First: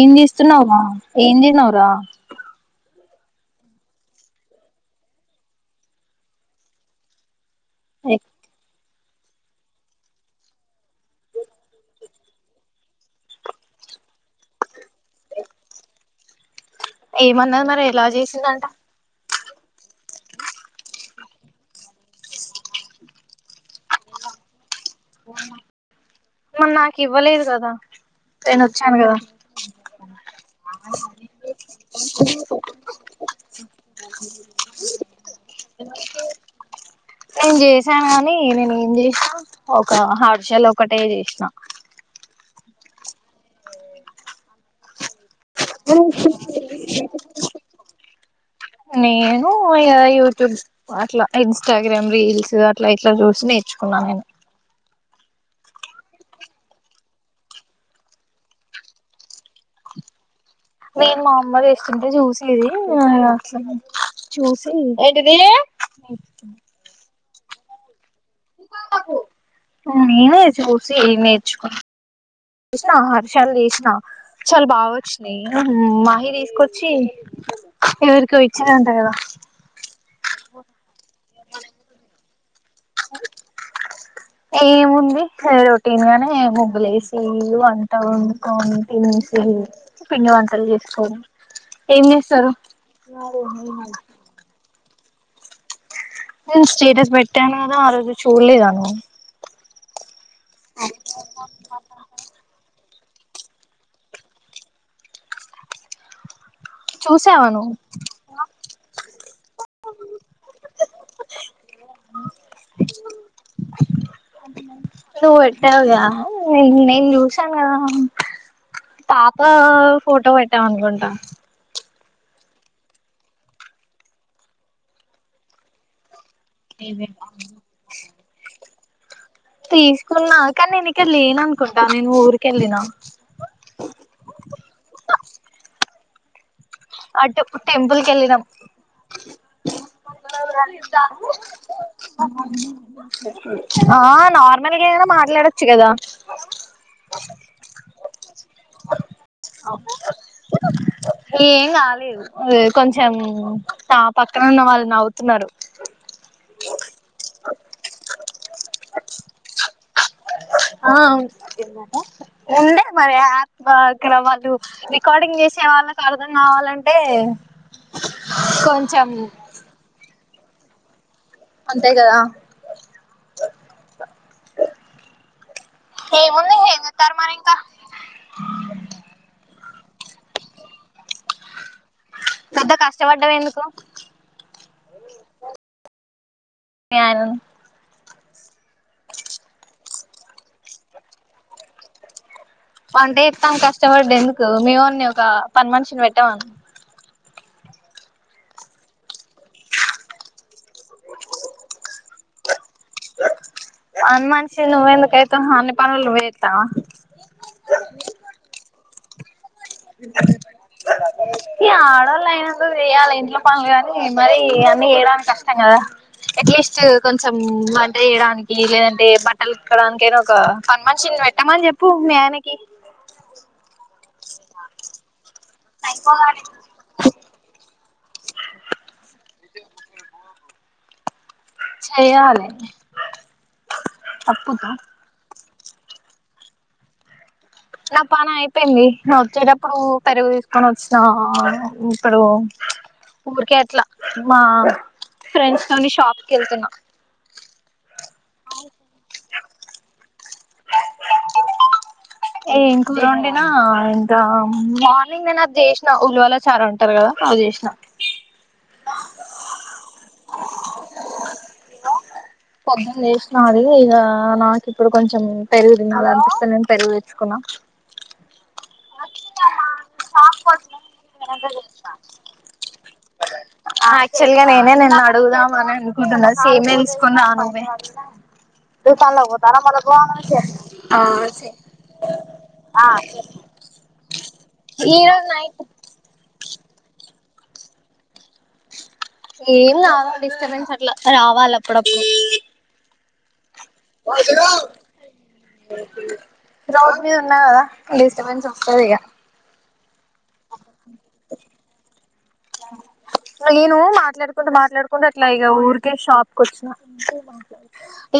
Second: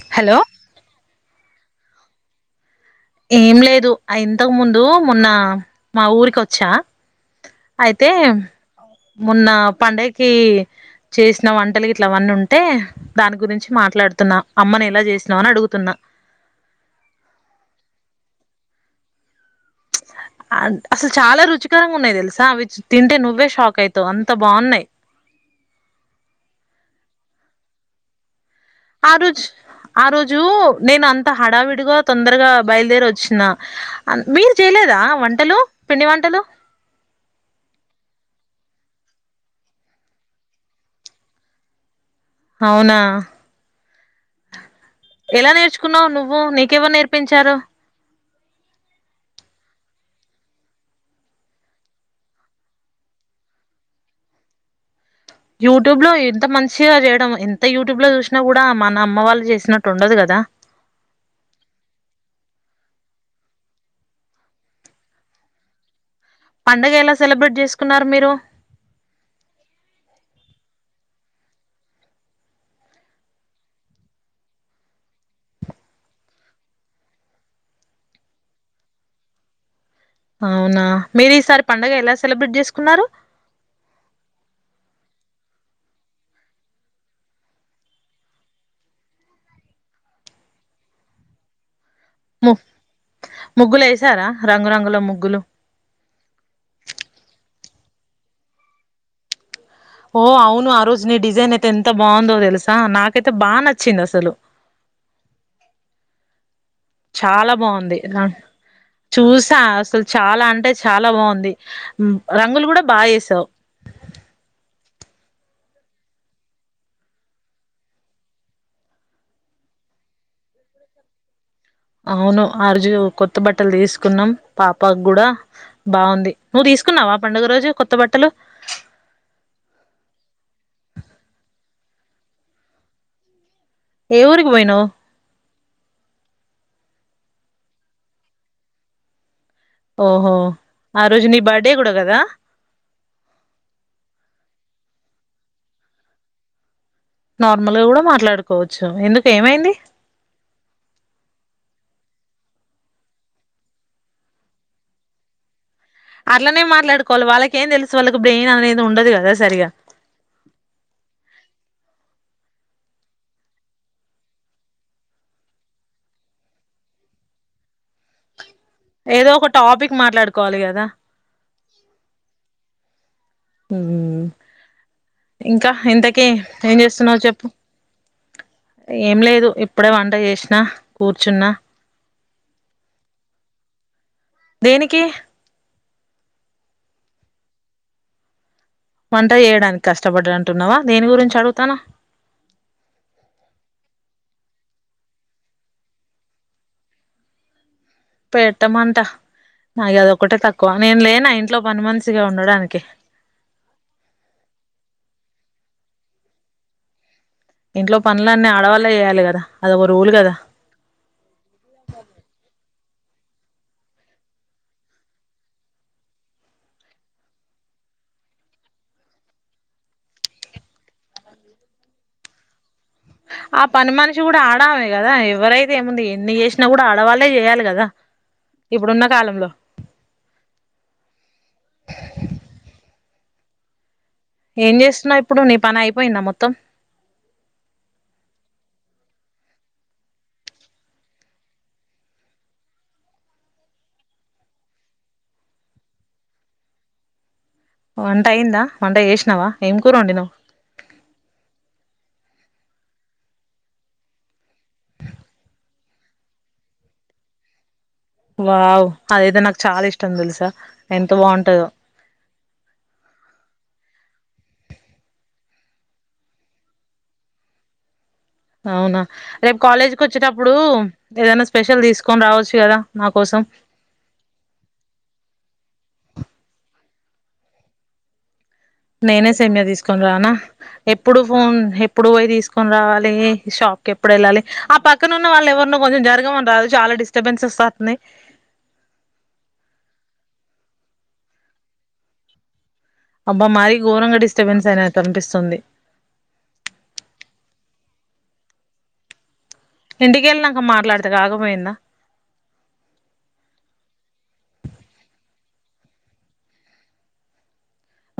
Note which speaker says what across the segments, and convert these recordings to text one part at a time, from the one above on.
Speaker 1: ఏం
Speaker 2: హలో
Speaker 1: చేస్తున్నావ్ ఉమ ఏం తిన్నవ్ రా
Speaker 2: ఏం లేదు ఇంతకు ముందు మొన్న మా ఊరికి వచ్చా అయితే మొన్న పండగకి చేసిన వంటలు ఇట్లవన్నీ ఉంటే దాని గురించి మాట్లాడుతున్నా అమ్మను ఎలా చేసినవు అని అడుగుతున్నా
Speaker 1: ఏమన్నది మరి ఎలా చేసిందంట
Speaker 2: [inaudible] అసలు చాలా రుచికరంగా ఉన్నాయి తెలుసా అవి తింటే నువ్వే షాక్ అయితవు అంత బాగున్నయి
Speaker 1: మరి నాకు ఇవ్వలేదు కదా నేను వచ్చాను
Speaker 2: ఆ
Speaker 1: కదా
Speaker 2: రోజు ఆ రోజు నేను అంత హడావిడిగా తొందరగా బయలుదేరి వచ్చిన మీరు చేయలేదు దా వంటలు పిండి వంటలు
Speaker 1: నేను జే చేశా గాని నేను ఏం చేసినా ఒక అరిసెలు ఒకటే చేసినా
Speaker 2: అవునా ఎలా నేర్చుకున్నావు నువ్వు నీకెవరు నేర్పించారు
Speaker 1: నేను యూట్యూబ్ అట్లా ఇన్స్టాగ్రామ్ రీల్స్ అట్లా ఇట్లా చూసి నే చుకున్న
Speaker 2: యూట్యూబ్ లో ఎంత మంచిగా చేయడం ఎంత యూట్యూబ్ లో చూసినా కూడా మన అమ్మ వాళ్ళు చేసినట్టు ఉండదు కదా
Speaker 1: నేను మా అమ్మ చేస్తుంటే చూసేది అసలు చూసి ఏంటిది అ [inaudible]
Speaker 2: పండగ ఎలా సెలబ్రేట్ చేసుకున్నారు మీరు
Speaker 1: మేమే చుసి నేర్చుకున్న చేసిన అరిసెలు చేసినా చాలా బాగా వచ్చినాయి మాహీ తీసుకొచ్చి ఎవరికో ఇచ్చరంట కదా
Speaker 2: అవునా మీరు ఈసారి పండుగ ఎలా సెలబ్రేట్ చేసుకో
Speaker 1: ఏముంది రొటీన్ గానే ముగ్గు లేసి వంట వండుకొని తినేసి వంటలు చేసుకోని ఏం చేస్తారు
Speaker 2: ము ముగ్గులు వేసారా రంగురంగుల ముగ్గులు
Speaker 1: నేను స్టేటస్ పెట్టాను కా ఆ రోజు చూడలేదా నువ్వు
Speaker 2: ఓ అవును ఆ రోజు నీ డిజైన్ అయితే ఎంత బాగుందో తెలుసా నాకు అయితే బాగా నచ్చింది అసలు
Speaker 1: చూసావా
Speaker 2: చాలా
Speaker 1: నువ్వు
Speaker 2: బాగుంది చూసా అసలు చాలా అంటే చాలా బాగుంది రంగులు కూడా బాగా వేసావు
Speaker 1: నువ్వు పెట్టావుగా నేను చూసాను కదా పాత ఫోటో పెట్టాం అనుకుంటా
Speaker 2: అవును అరుజు కొత్త బట్టలు తీసుకున్నాం పాపకు కూడా బాగుంది నువ్వు తీసుకున్నావా పండుగ రోజు కొత్త బట్టలు
Speaker 1: తీసుకున్నా కానీ నేను ఇక్కడ లేన అనుకుంటా నేను ఊరిక వెళ్ళిన
Speaker 2: ఏ ఊరికి పోయినవు
Speaker 1: అటు టెంపుల్ కి వెళ్ళినం
Speaker 2: ఓహో ఆ రోజు నీ బర్త్డే కూడా కదా
Speaker 1: ఆ నార్మల్ [unintelligible] మాట్లాడచ్చు కదా
Speaker 2: నార్మల్గా కూడా మాట్లాడుకోవచ్చు ఎందుకు ఏమైంది
Speaker 1: రాలేదు కొంచెం ఆ పక్కన ఉన్న వాళ్ళుని నవ్వుతున్నారు
Speaker 2: అట్లనే మాట్లాడుకోవాలి వాళ్ళకేం తెలుసు వాళ్ళకి బ్రెయిన్ అనేది ఉండదు కదా సరిగా
Speaker 1: ఆ [unintelligible] కావాలంటే కొంచెం
Speaker 2: ఏదో ఒక టాపిక్ మాట్లాడుకోవాలి కదా
Speaker 1: అంతే కదా
Speaker 2: ఇంకా ఇంతకీ
Speaker 1: ఏముంది
Speaker 2: ఏం
Speaker 1: చెత్తారు
Speaker 2: చేస్తున్నావు
Speaker 1: మరి
Speaker 2: చెప్పు
Speaker 1: ఇంకా
Speaker 2: ఏం లేదు ఇప్పుడే వంట చేసినా కూర్చున్నా
Speaker 1: ఎంత కష్టపడం ఎందుకో
Speaker 2: దేనికి
Speaker 1: [unintelligible]
Speaker 2: వంట చేయడానికి కష్టపడం అంటున్నావా దేని గురించి అడుగుతానవ్
Speaker 1: వంటే చెప్తాం కష్టపడ్డ ఎందుకు మేమన్ని ఒక పని మనిషిని పెట్టామని
Speaker 2: పెట్టమంట నాకు అదొ ఒకటే తక్కువ నేను లేనా ఇంట్లో పని మనిషిగా గా ఉండడానికి
Speaker 1: అన్న మనిషి నువ్వు ఎందుకు అయితవ్వ్ అన్ని పనులు చేతవ
Speaker 2: ఇంట్లో పనులన్నీ ఆడవాళ్లే చేయాలి కదా అదొక రూల్ కదా
Speaker 1: ఇ ఆడోళ్లు అయిన కు చేయాలి ఇంట్లో పనులు కాని మర అన్నీ చేయడానికి కష్టం కదా ఎట్లీస్ట్ కొంచెం వంట చేయడానికి లేదంటే బట్టలు ఎక్కడానిక అయిన ఒక పని మనిషి పెట్టమని చెప్పు మీ ఆయనకి
Speaker 2: ఆ పని మనిషి కూడా ఆడమే కదా [unintelligible] ఎవరైతే ఏముంది ఎన్ని చేసినా కూడ ఆడవాళ్ళే చేయాలి కదా ఇప్పుడున్న కాలంలో
Speaker 1: చేయాలే
Speaker 2: ఏం చేస్తున్నావు ఇప్పుడు నీ పని అయిపోయింద మొత్తం
Speaker 1: నా పాని అయిపోయింది ను వచ్చేటప్పుడు పెరుగు తీసుకొని వచ్చిన ఇప్పుడు ఊరికే అట్లా మా ఫ్రెండ్స్ తో షాప్కి వెళ్తున్నా
Speaker 2: వంట అయి్యందా వంట చేసినవా ఏం కూర వండినావ్
Speaker 1: ఏం కూర ఒండినా ఇంకా మార్నింగ్ నేను అది చేసినా ఉలవల చారు అంటారు కదా [unintelligible]
Speaker 2: వావ్ అదయితే నాకు చాల ఇష్టం తెలుసా ఎంత బాగుంటదో
Speaker 1: పొద్దున చేష్ణ ఇగ నాకు ఇప్పుడు కొంచెం పెరుగు తినాలనిపిస్తే నేను పెరుగు తెచ్చుకున్నా
Speaker 2: అవునా రేపు కాలేజ్ కి వచ్చేటప్పుడు ఏదైనా స్పెషల్ తీసుకొని రావచ్చు కదా నా కోసం
Speaker 1: యాక్చువల్ గా నేనే నిన్ను అడుగుదా మన అనుకుంటున్నా సేమ్యా తీసుకొని రామే
Speaker 2: నేనే సేమ్యా తీసుకొని రానా
Speaker 1: ఆ
Speaker 2: ఎప్పుడు
Speaker 1: సరే
Speaker 2: ఫోన్ ఎప్పుడు పోయి తీసుకొని రావాలి షాప్ ఓకే ఎప్పుడు ఎళ్ళాలి ఆ
Speaker 1: ఈ
Speaker 2: పక్కన
Speaker 1: రోజు
Speaker 2: ఉన్న వాళ్ళు
Speaker 1: నైట్
Speaker 2: ఎవరినన్నా కొంచెం జరగమని రాదే చాలా డిస్టబెన్స్ వస్తాంది
Speaker 1: ఏం రావాలి డిస్టబెన్స్ అట్ల రావాలి అప్పుడప్పుడు
Speaker 2: అబ్బా మరీ ఘోరంగా డిస్టర్బెన్స్ అయినట్టు అనిపిస్తుంది
Speaker 1: రోడ్ మీద ఉన్నా కదా డిస్టబెన్స్ వస్తది ఇగ
Speaker 2: ఇంటికెళ్ళినాక మాట్లాడితే కాకపోయిందా [inaudible]
Speaker 1: నేను మాట్లాడుకుంట మాట్లాడుకుంట అట్లా ఇగ ఊరికే షాప్ కు వచ్చిన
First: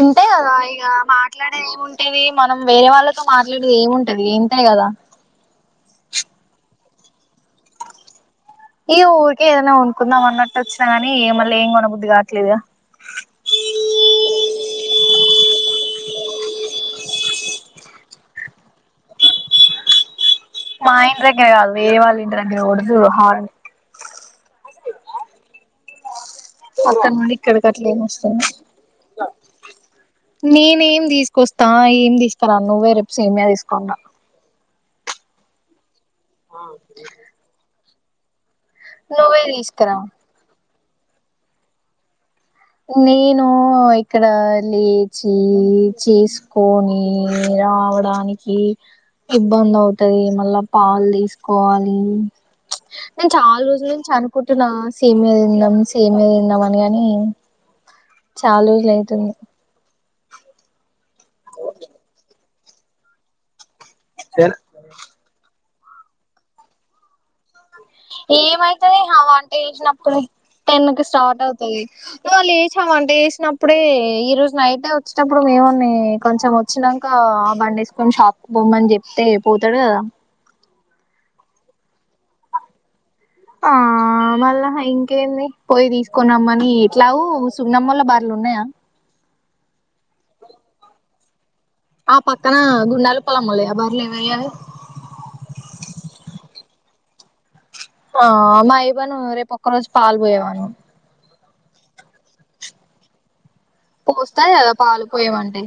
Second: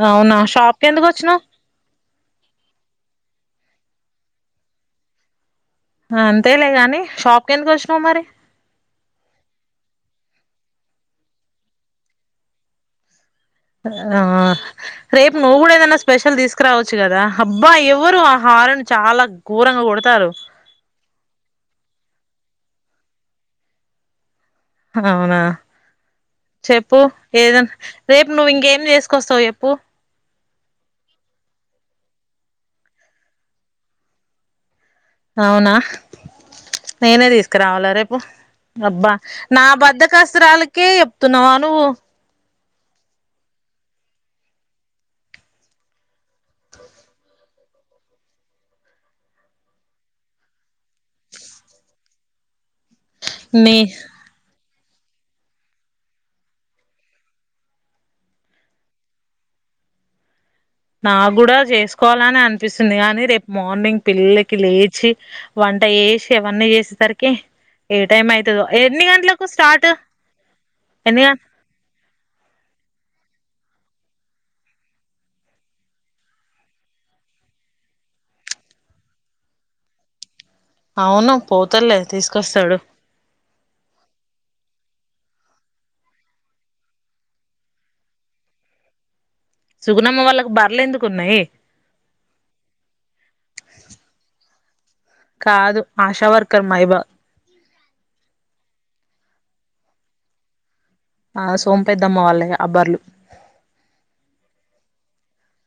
Speaker 1: ఇంతే
Speaker 2: అవునా
Speaker 1: కదా
Speaker 2: షాప్
Speaker 1: ఇగ
Speaker 2: కి ఎందుకు వచ్చినావు
Speaker 1: మాట్లాడేది ఏముంది టేది మనం వేరే వాళ్ళతో మాట్లాడేది ఏముంటది ఇంతే కదా
Speaker 2: ఆ అంతేలేగాని షాప్ కి ఎందుకు వచ్చినావు మరి
Speaker 1: ఈ ఊరికే ఏదైనా కొనుకుందాం అన్నట్టు వచ్చినా గానీ మళ్ళీ ఏం కొనబుద్ధి కావట్లేదు ఇగ
Speaker 2: ఆ రేపు నువ్వు కూడా ఏదన్న స్పెషల్ తీసుకురావచ్చు కదా అబ్బా ఎవరు ఆహా హరన్ చాలా ఘోరంగా కొడతారు
Speaker 1: ఈడ కాదు వేరే వాళ్ళి ఇంటి దగ్గర కొడుతుర్రు హారన్
Speaker 2: అవునా చెప్పు
Speaker 1: అక్కడ నుండి ఇక్కడికి
Speaker 2: ఏదన్నా
Speaker 1: అట్లా ఏం
Speaker 2: రేపు
Speaker 1: వస్తుంది
Speaker 2: నువ్వు ఇంకేం చేసుకొస్తావు చెప్పు
Speaker 1: నేనేం తీసుకొస్తా ఏం తీసుకురాను నువ్వే రేపు సేమ్యా తీసుకోన్ రా
Speaker 2: అవునా నేనే తీసుకురావాలా రేపు అబ్బా
Speaker 1: నువ్వే
Speaker 2: నా
Speaker 1: తీసుకురా
Speaker 2: బద్దకస్తురాలుకే చెప్తున్నావా నువ్వు
Speaker 1: నేను ఇక్కడ లేచి చేసుకోని రావడానికి ఇబ్బంది అవుతది మళ్ళా పాలు తీసుకోవాలి నేను చాలా
Speaker 2: నీ
Speaker 1: రోజుల నుంచి అనుకుంటున్నా సేమ్యా తిందాం సేమ్యా తిందాం అని గాని చాల రోజులు అయితుంది
Speaker 2: నా కూడా చేసుకోవాలని అనిపిస్తుంది కానీ రేపు మార్నింగ్ పిల్లలకి లేచి వంట చేసి అవన్నీ చేసేసరికి ఏ టైం అయితదో
Speaker 1: ఏమైతది
Speaker 2: ఎన్ని
Speaker 1: హా
Speaker 2: గంటలకు
Speaker 1: వంట
Speaker 2: స్టార్ట్
Speaker 1: చేసినపుడే టెన్ కి
Speaker 2: ఎన్ని గ
Speaker 1: స్టార్ట్ అవుతది ఇంగా లేచామం లేసినప్పుడే ఈ రోజు బైవచ్చేటప్పుడు మేమున్ని కొంచెం వచ్చినంక బండి వేసుకుని షాప్ కు పోమ్మని చెప్తే పోతడు కదా
Speaker 2: అవును పోతల్లే తీసుకొస్తాడు
Speaker 1: ఆ ఆ మళ్ళా ఇంకేంది పోయి తీసుకొని రమ్మని ఎట్లాగో సున్నమ్మల బర్లు ఉన్నాయా
Speaker 2: సుగునమ్మ వాళ్ళకు బర్లే ఎందుకు ఉన్నాయి
Speaker 1: ఆ పక్కన గుండాలు పొలములే ఆ బర్లు ఏమయ్యాయి
Speaker 2: కాదు ఆశా వర్కర్ మైబా
Speaker 1: ఆ మా ఇవ్వను రేపు ఒక్క రోజు పాల్ పొయ్యమను
Speaker 2: ఆ సోం పెద్దమ్మ వాళ్ళ వే అ బర్లు
Speaker 1: పోస్తాది కదా పాలు పోయమంటే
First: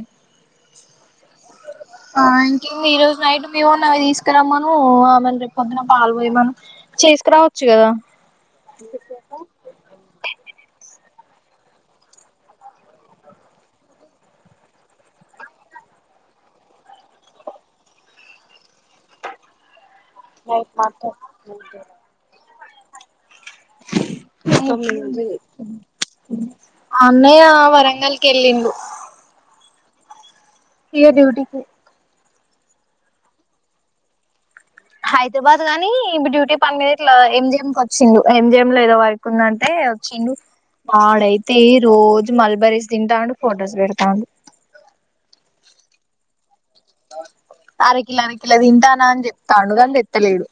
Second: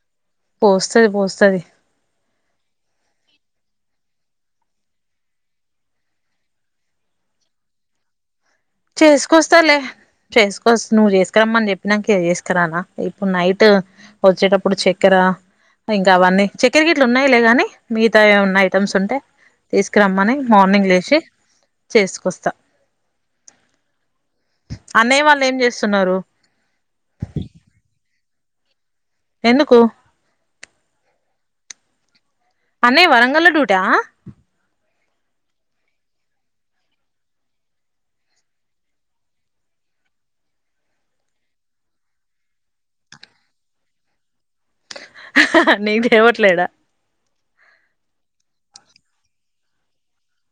Speaker 2: పోస్తది పోస్తది
Speaker 1: ఆ ఇంకో ఈరోజు నైట్ మీ వోన్ని అవి తీసుకురామ్మను ఆమెని రేపు పొద్దున పాలు పోయమను చేసుకురావచ్చు కదా
Speaker 2: చేసుకొస్తాలే చేసుకోస్తా నువ్వు చేసు కరమ్మని చెప్పినాకే చేసకరాన ఇప్పుడు నైట్ వచ్చేటప్పుడు చక్కెర ఇంకా అవన్నీ చక్కెర గెట్లు ఉన్నాయిలేగానీ మిగతా ఏమన్నా ఐటమ్స్ ఉంటే తీసు క రమ్మని మార్నింగ్ లేసి చేసుకొస్తా అన్నయ్య వాళ్ళు ఏం చేస్తున్నారు
Speaker 1: అన్నయ వరంగల్ కెళ్ళిండు
Speaker 2: ఎందుకు
Speaker 1: ఈ డ్యూటీ కే
Speaker 2: అన్నయ వరంగల్లా డ్యూటీ ఆ
Speaker 1: హైదరాబాద్ గానీ ఇప్పుడు డ్యూటీ పని మీద ఇట్లా ఎం జి ఎం కి వచ్చిండు ఎం జి ఎం లో ఏదో వర్క్ ఉందంటే [unintelligible] వచ్చిండు వాడు అయితే రోజు మల్బరస్ తింటాండి ఫొటోస్ పెడతాండు
Speaker 2: నీకు ఇవ్వట్లేద
Speaker 1: అరకిల్లా అరకిల్లా తింటానా అని చెప్తాండు కాని తెత్తలేడు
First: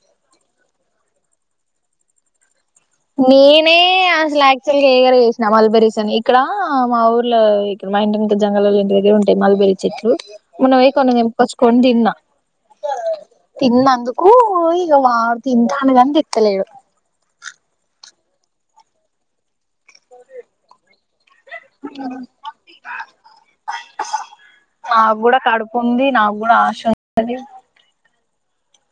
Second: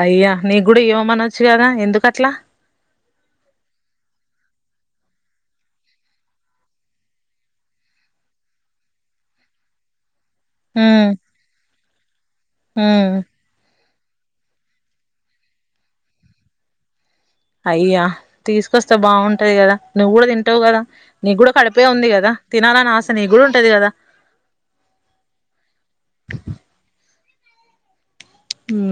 Speaker 2: అయ్యా నీకు కూడా ఇవ్వమనొచ్చు కదా ఎందుకట్లా
Speaker 1: నేనే అసలు యాక్టువల్గా వసినా అలబరిస అని ఇక్కడ మా ఊర్లో ఇక్కడ మా ఇంటి ముందు జంగలల్ల ఇంటి దగ్గర ఉంటాయి మల్బేరి చెట్లు మొన్న వోయి
Speaker 2: ఉమ్
Speaker 1: తెంపుకొచ్చుకొని తిన్నా
Speaker 2: ఉమ్
Speaker 1: తిన్నందుకు కు ఇగా వావ్ తింటాడు కానీ తేత్తలేడు.
Speaker 2: ఇయ్యా తీసుకొస్తే బావుంటది కదా నువ్వు కూడా తింటవు కదా. నీ కూడా కడిపే ఉంది కదా, తినాలని ఆస నీకు కూడా ఉంటది కదా.
Speaker 1: ఆ నాకు కూడా కడుపు ఉంది, నాకు కూడా ఆశ ఉన్నది.
Speaker 2: హు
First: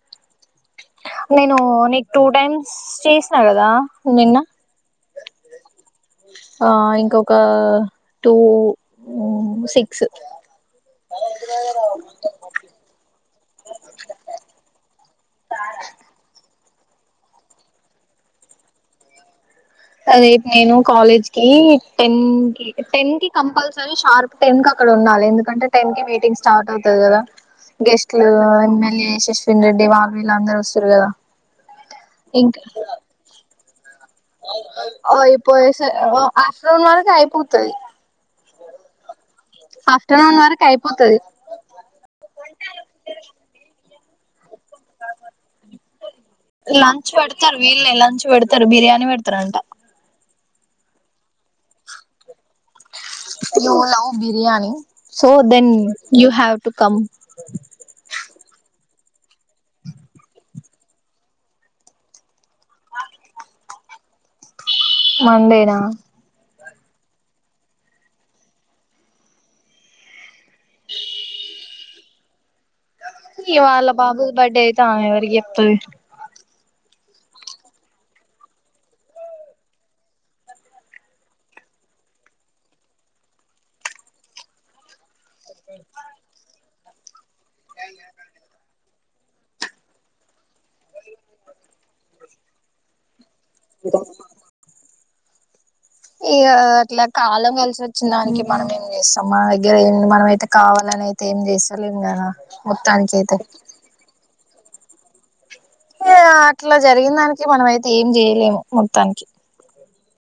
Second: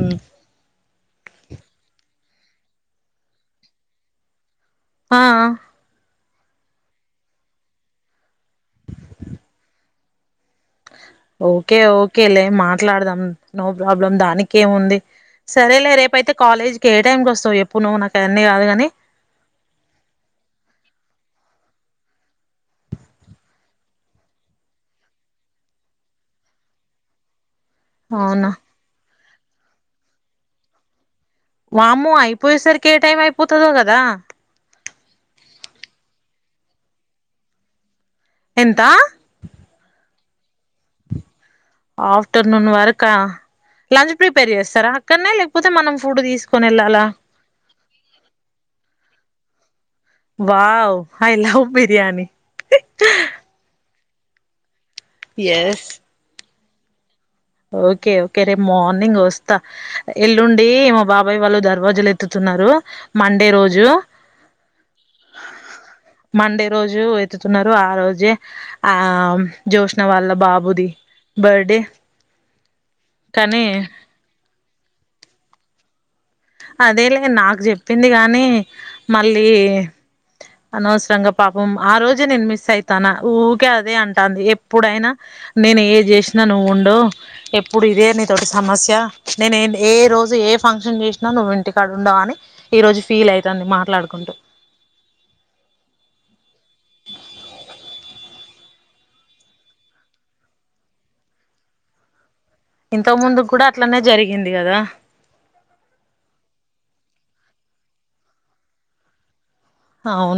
Speaker 1: నేను నీకు టూ టైమ్స్ చేసినా కదా నిన్నా.
Speaker 2: ఆ ఆ
Speaker 1: ఆ ఇంకొక టూ సిక్స్.
Speaker 2: ఓకే ఓకే లే మాట్లాడదాం నో ప్రాబ్లం దానికి ఏముంది. సరేలే రేపయితే కాలేజ్కి ఏ టైం కి వస్తావు చెప్పు నువ్వు నాకు అవన్నీ కాదు కాని.
Speaker 1: రేపు నేను కాలేజ్ కి టెన్ కి టెన్ కి కంపల్సరీ షార్ప్ టెన్ కి అ క్కడ ఉండాలె ఎందుకంటే టెన్ కి మీటింగ్ స్టార్ట్ అవుతది కదా. గెస్ట్లు
Speaker 2: అవునా
Speaker 1: ఎమ్మెల్యే యశస్వినీ రెడ్డి వాళ్ళు వీళ్ళు అందరు వస్తరు కదా.
Speaker 2: వామ్మో అయిపోయేసరికి ఏ టైం అయిపోతదో కదా.
Speaker 1: ఓ ఐపోయే సరే ఆఫ్టర్నూన్ వరకు అయిపోతది.
Speaker 2: ఎంతా.
Speaker 1: ఆఫ్టర్నూన్ వరకు అయిపోతది.
Speaker 2: ఆఫ్టర్నూన్ వరకా లంచ్ ప్రిపేర్ చేస్తారా అక్కడనే లేకపోతే మనం ఫుడ్ తీసుకొని వెళ్ళాలా
Speaker 1: లంచ్ పెడతరు వీళ్ళే లంచ్ పెడతరు బిర్యానీ పెడతరంటా.
Speaker 2: Wow I love biryani.
Speaker 1: You love biryani so then
Speaker 2: yes
Speaker 1: you have to come.
Speaker 2: Okay okay రేపు మార్నింగ్ వస్తా. ఎల్లుండి మా బాబాయ్ వాళ్ళు దర్వాజలు ఎత్తుతు న్నరు మండే రోజు.
Speaker 1: మండేనా.
Speaker 2: మండే రోజు ఎత్తుతున్నరు ఆ రోజే ఆ జ్యోష్న వాళ్ళ బాబుది బర్డే
Speaker 1: ఈ వాళ్ళ బాబుది బర్డే అయితే ఆమె ఎవరికి చెప్తది.
Speaker 2: అదే లే నాకు చెప్పింది కానీ మళ్ళీ అనవసరంగా పాపం ఆ రోజే నేను మిస్ అయితాన్న ఊకే అదే అంటాంది. ఎప్పుడైనా నేను ఏది చేసినా నువ్వు ఉండవు. ఎప్పుడు ఇదే నీతోటి సమస్యా నేను ఏ రోజు ఏ ఫంక్షన్ చేశి నా నువ్వు ఇంటికాడ ఉండవు అని ఈ రోజు ఫీల్ అయితాంది మాట్లాడుకుంటూ.
Speaker 1: ఇగా అట్లా కాలం కలిసోచ్చిన దానికి మనం ఏం చేస్తాం. మన దగ్గర ఏ మనం అయితే కావాలనే అయితే ఏం చేస్తాలేేం కదా.
Speaker 2: ఇంతక
Speaker 1: మొత్తానికి అయితే
Speaker 2: ముందుకు కూడా అట్లనే జరిగింది కదా.
Speaker 1: ఏ అట్లా జరిగిన దానికి మనం అయితే ఏం చేయలేము మొత్తానికి.
Speaker 2: అవును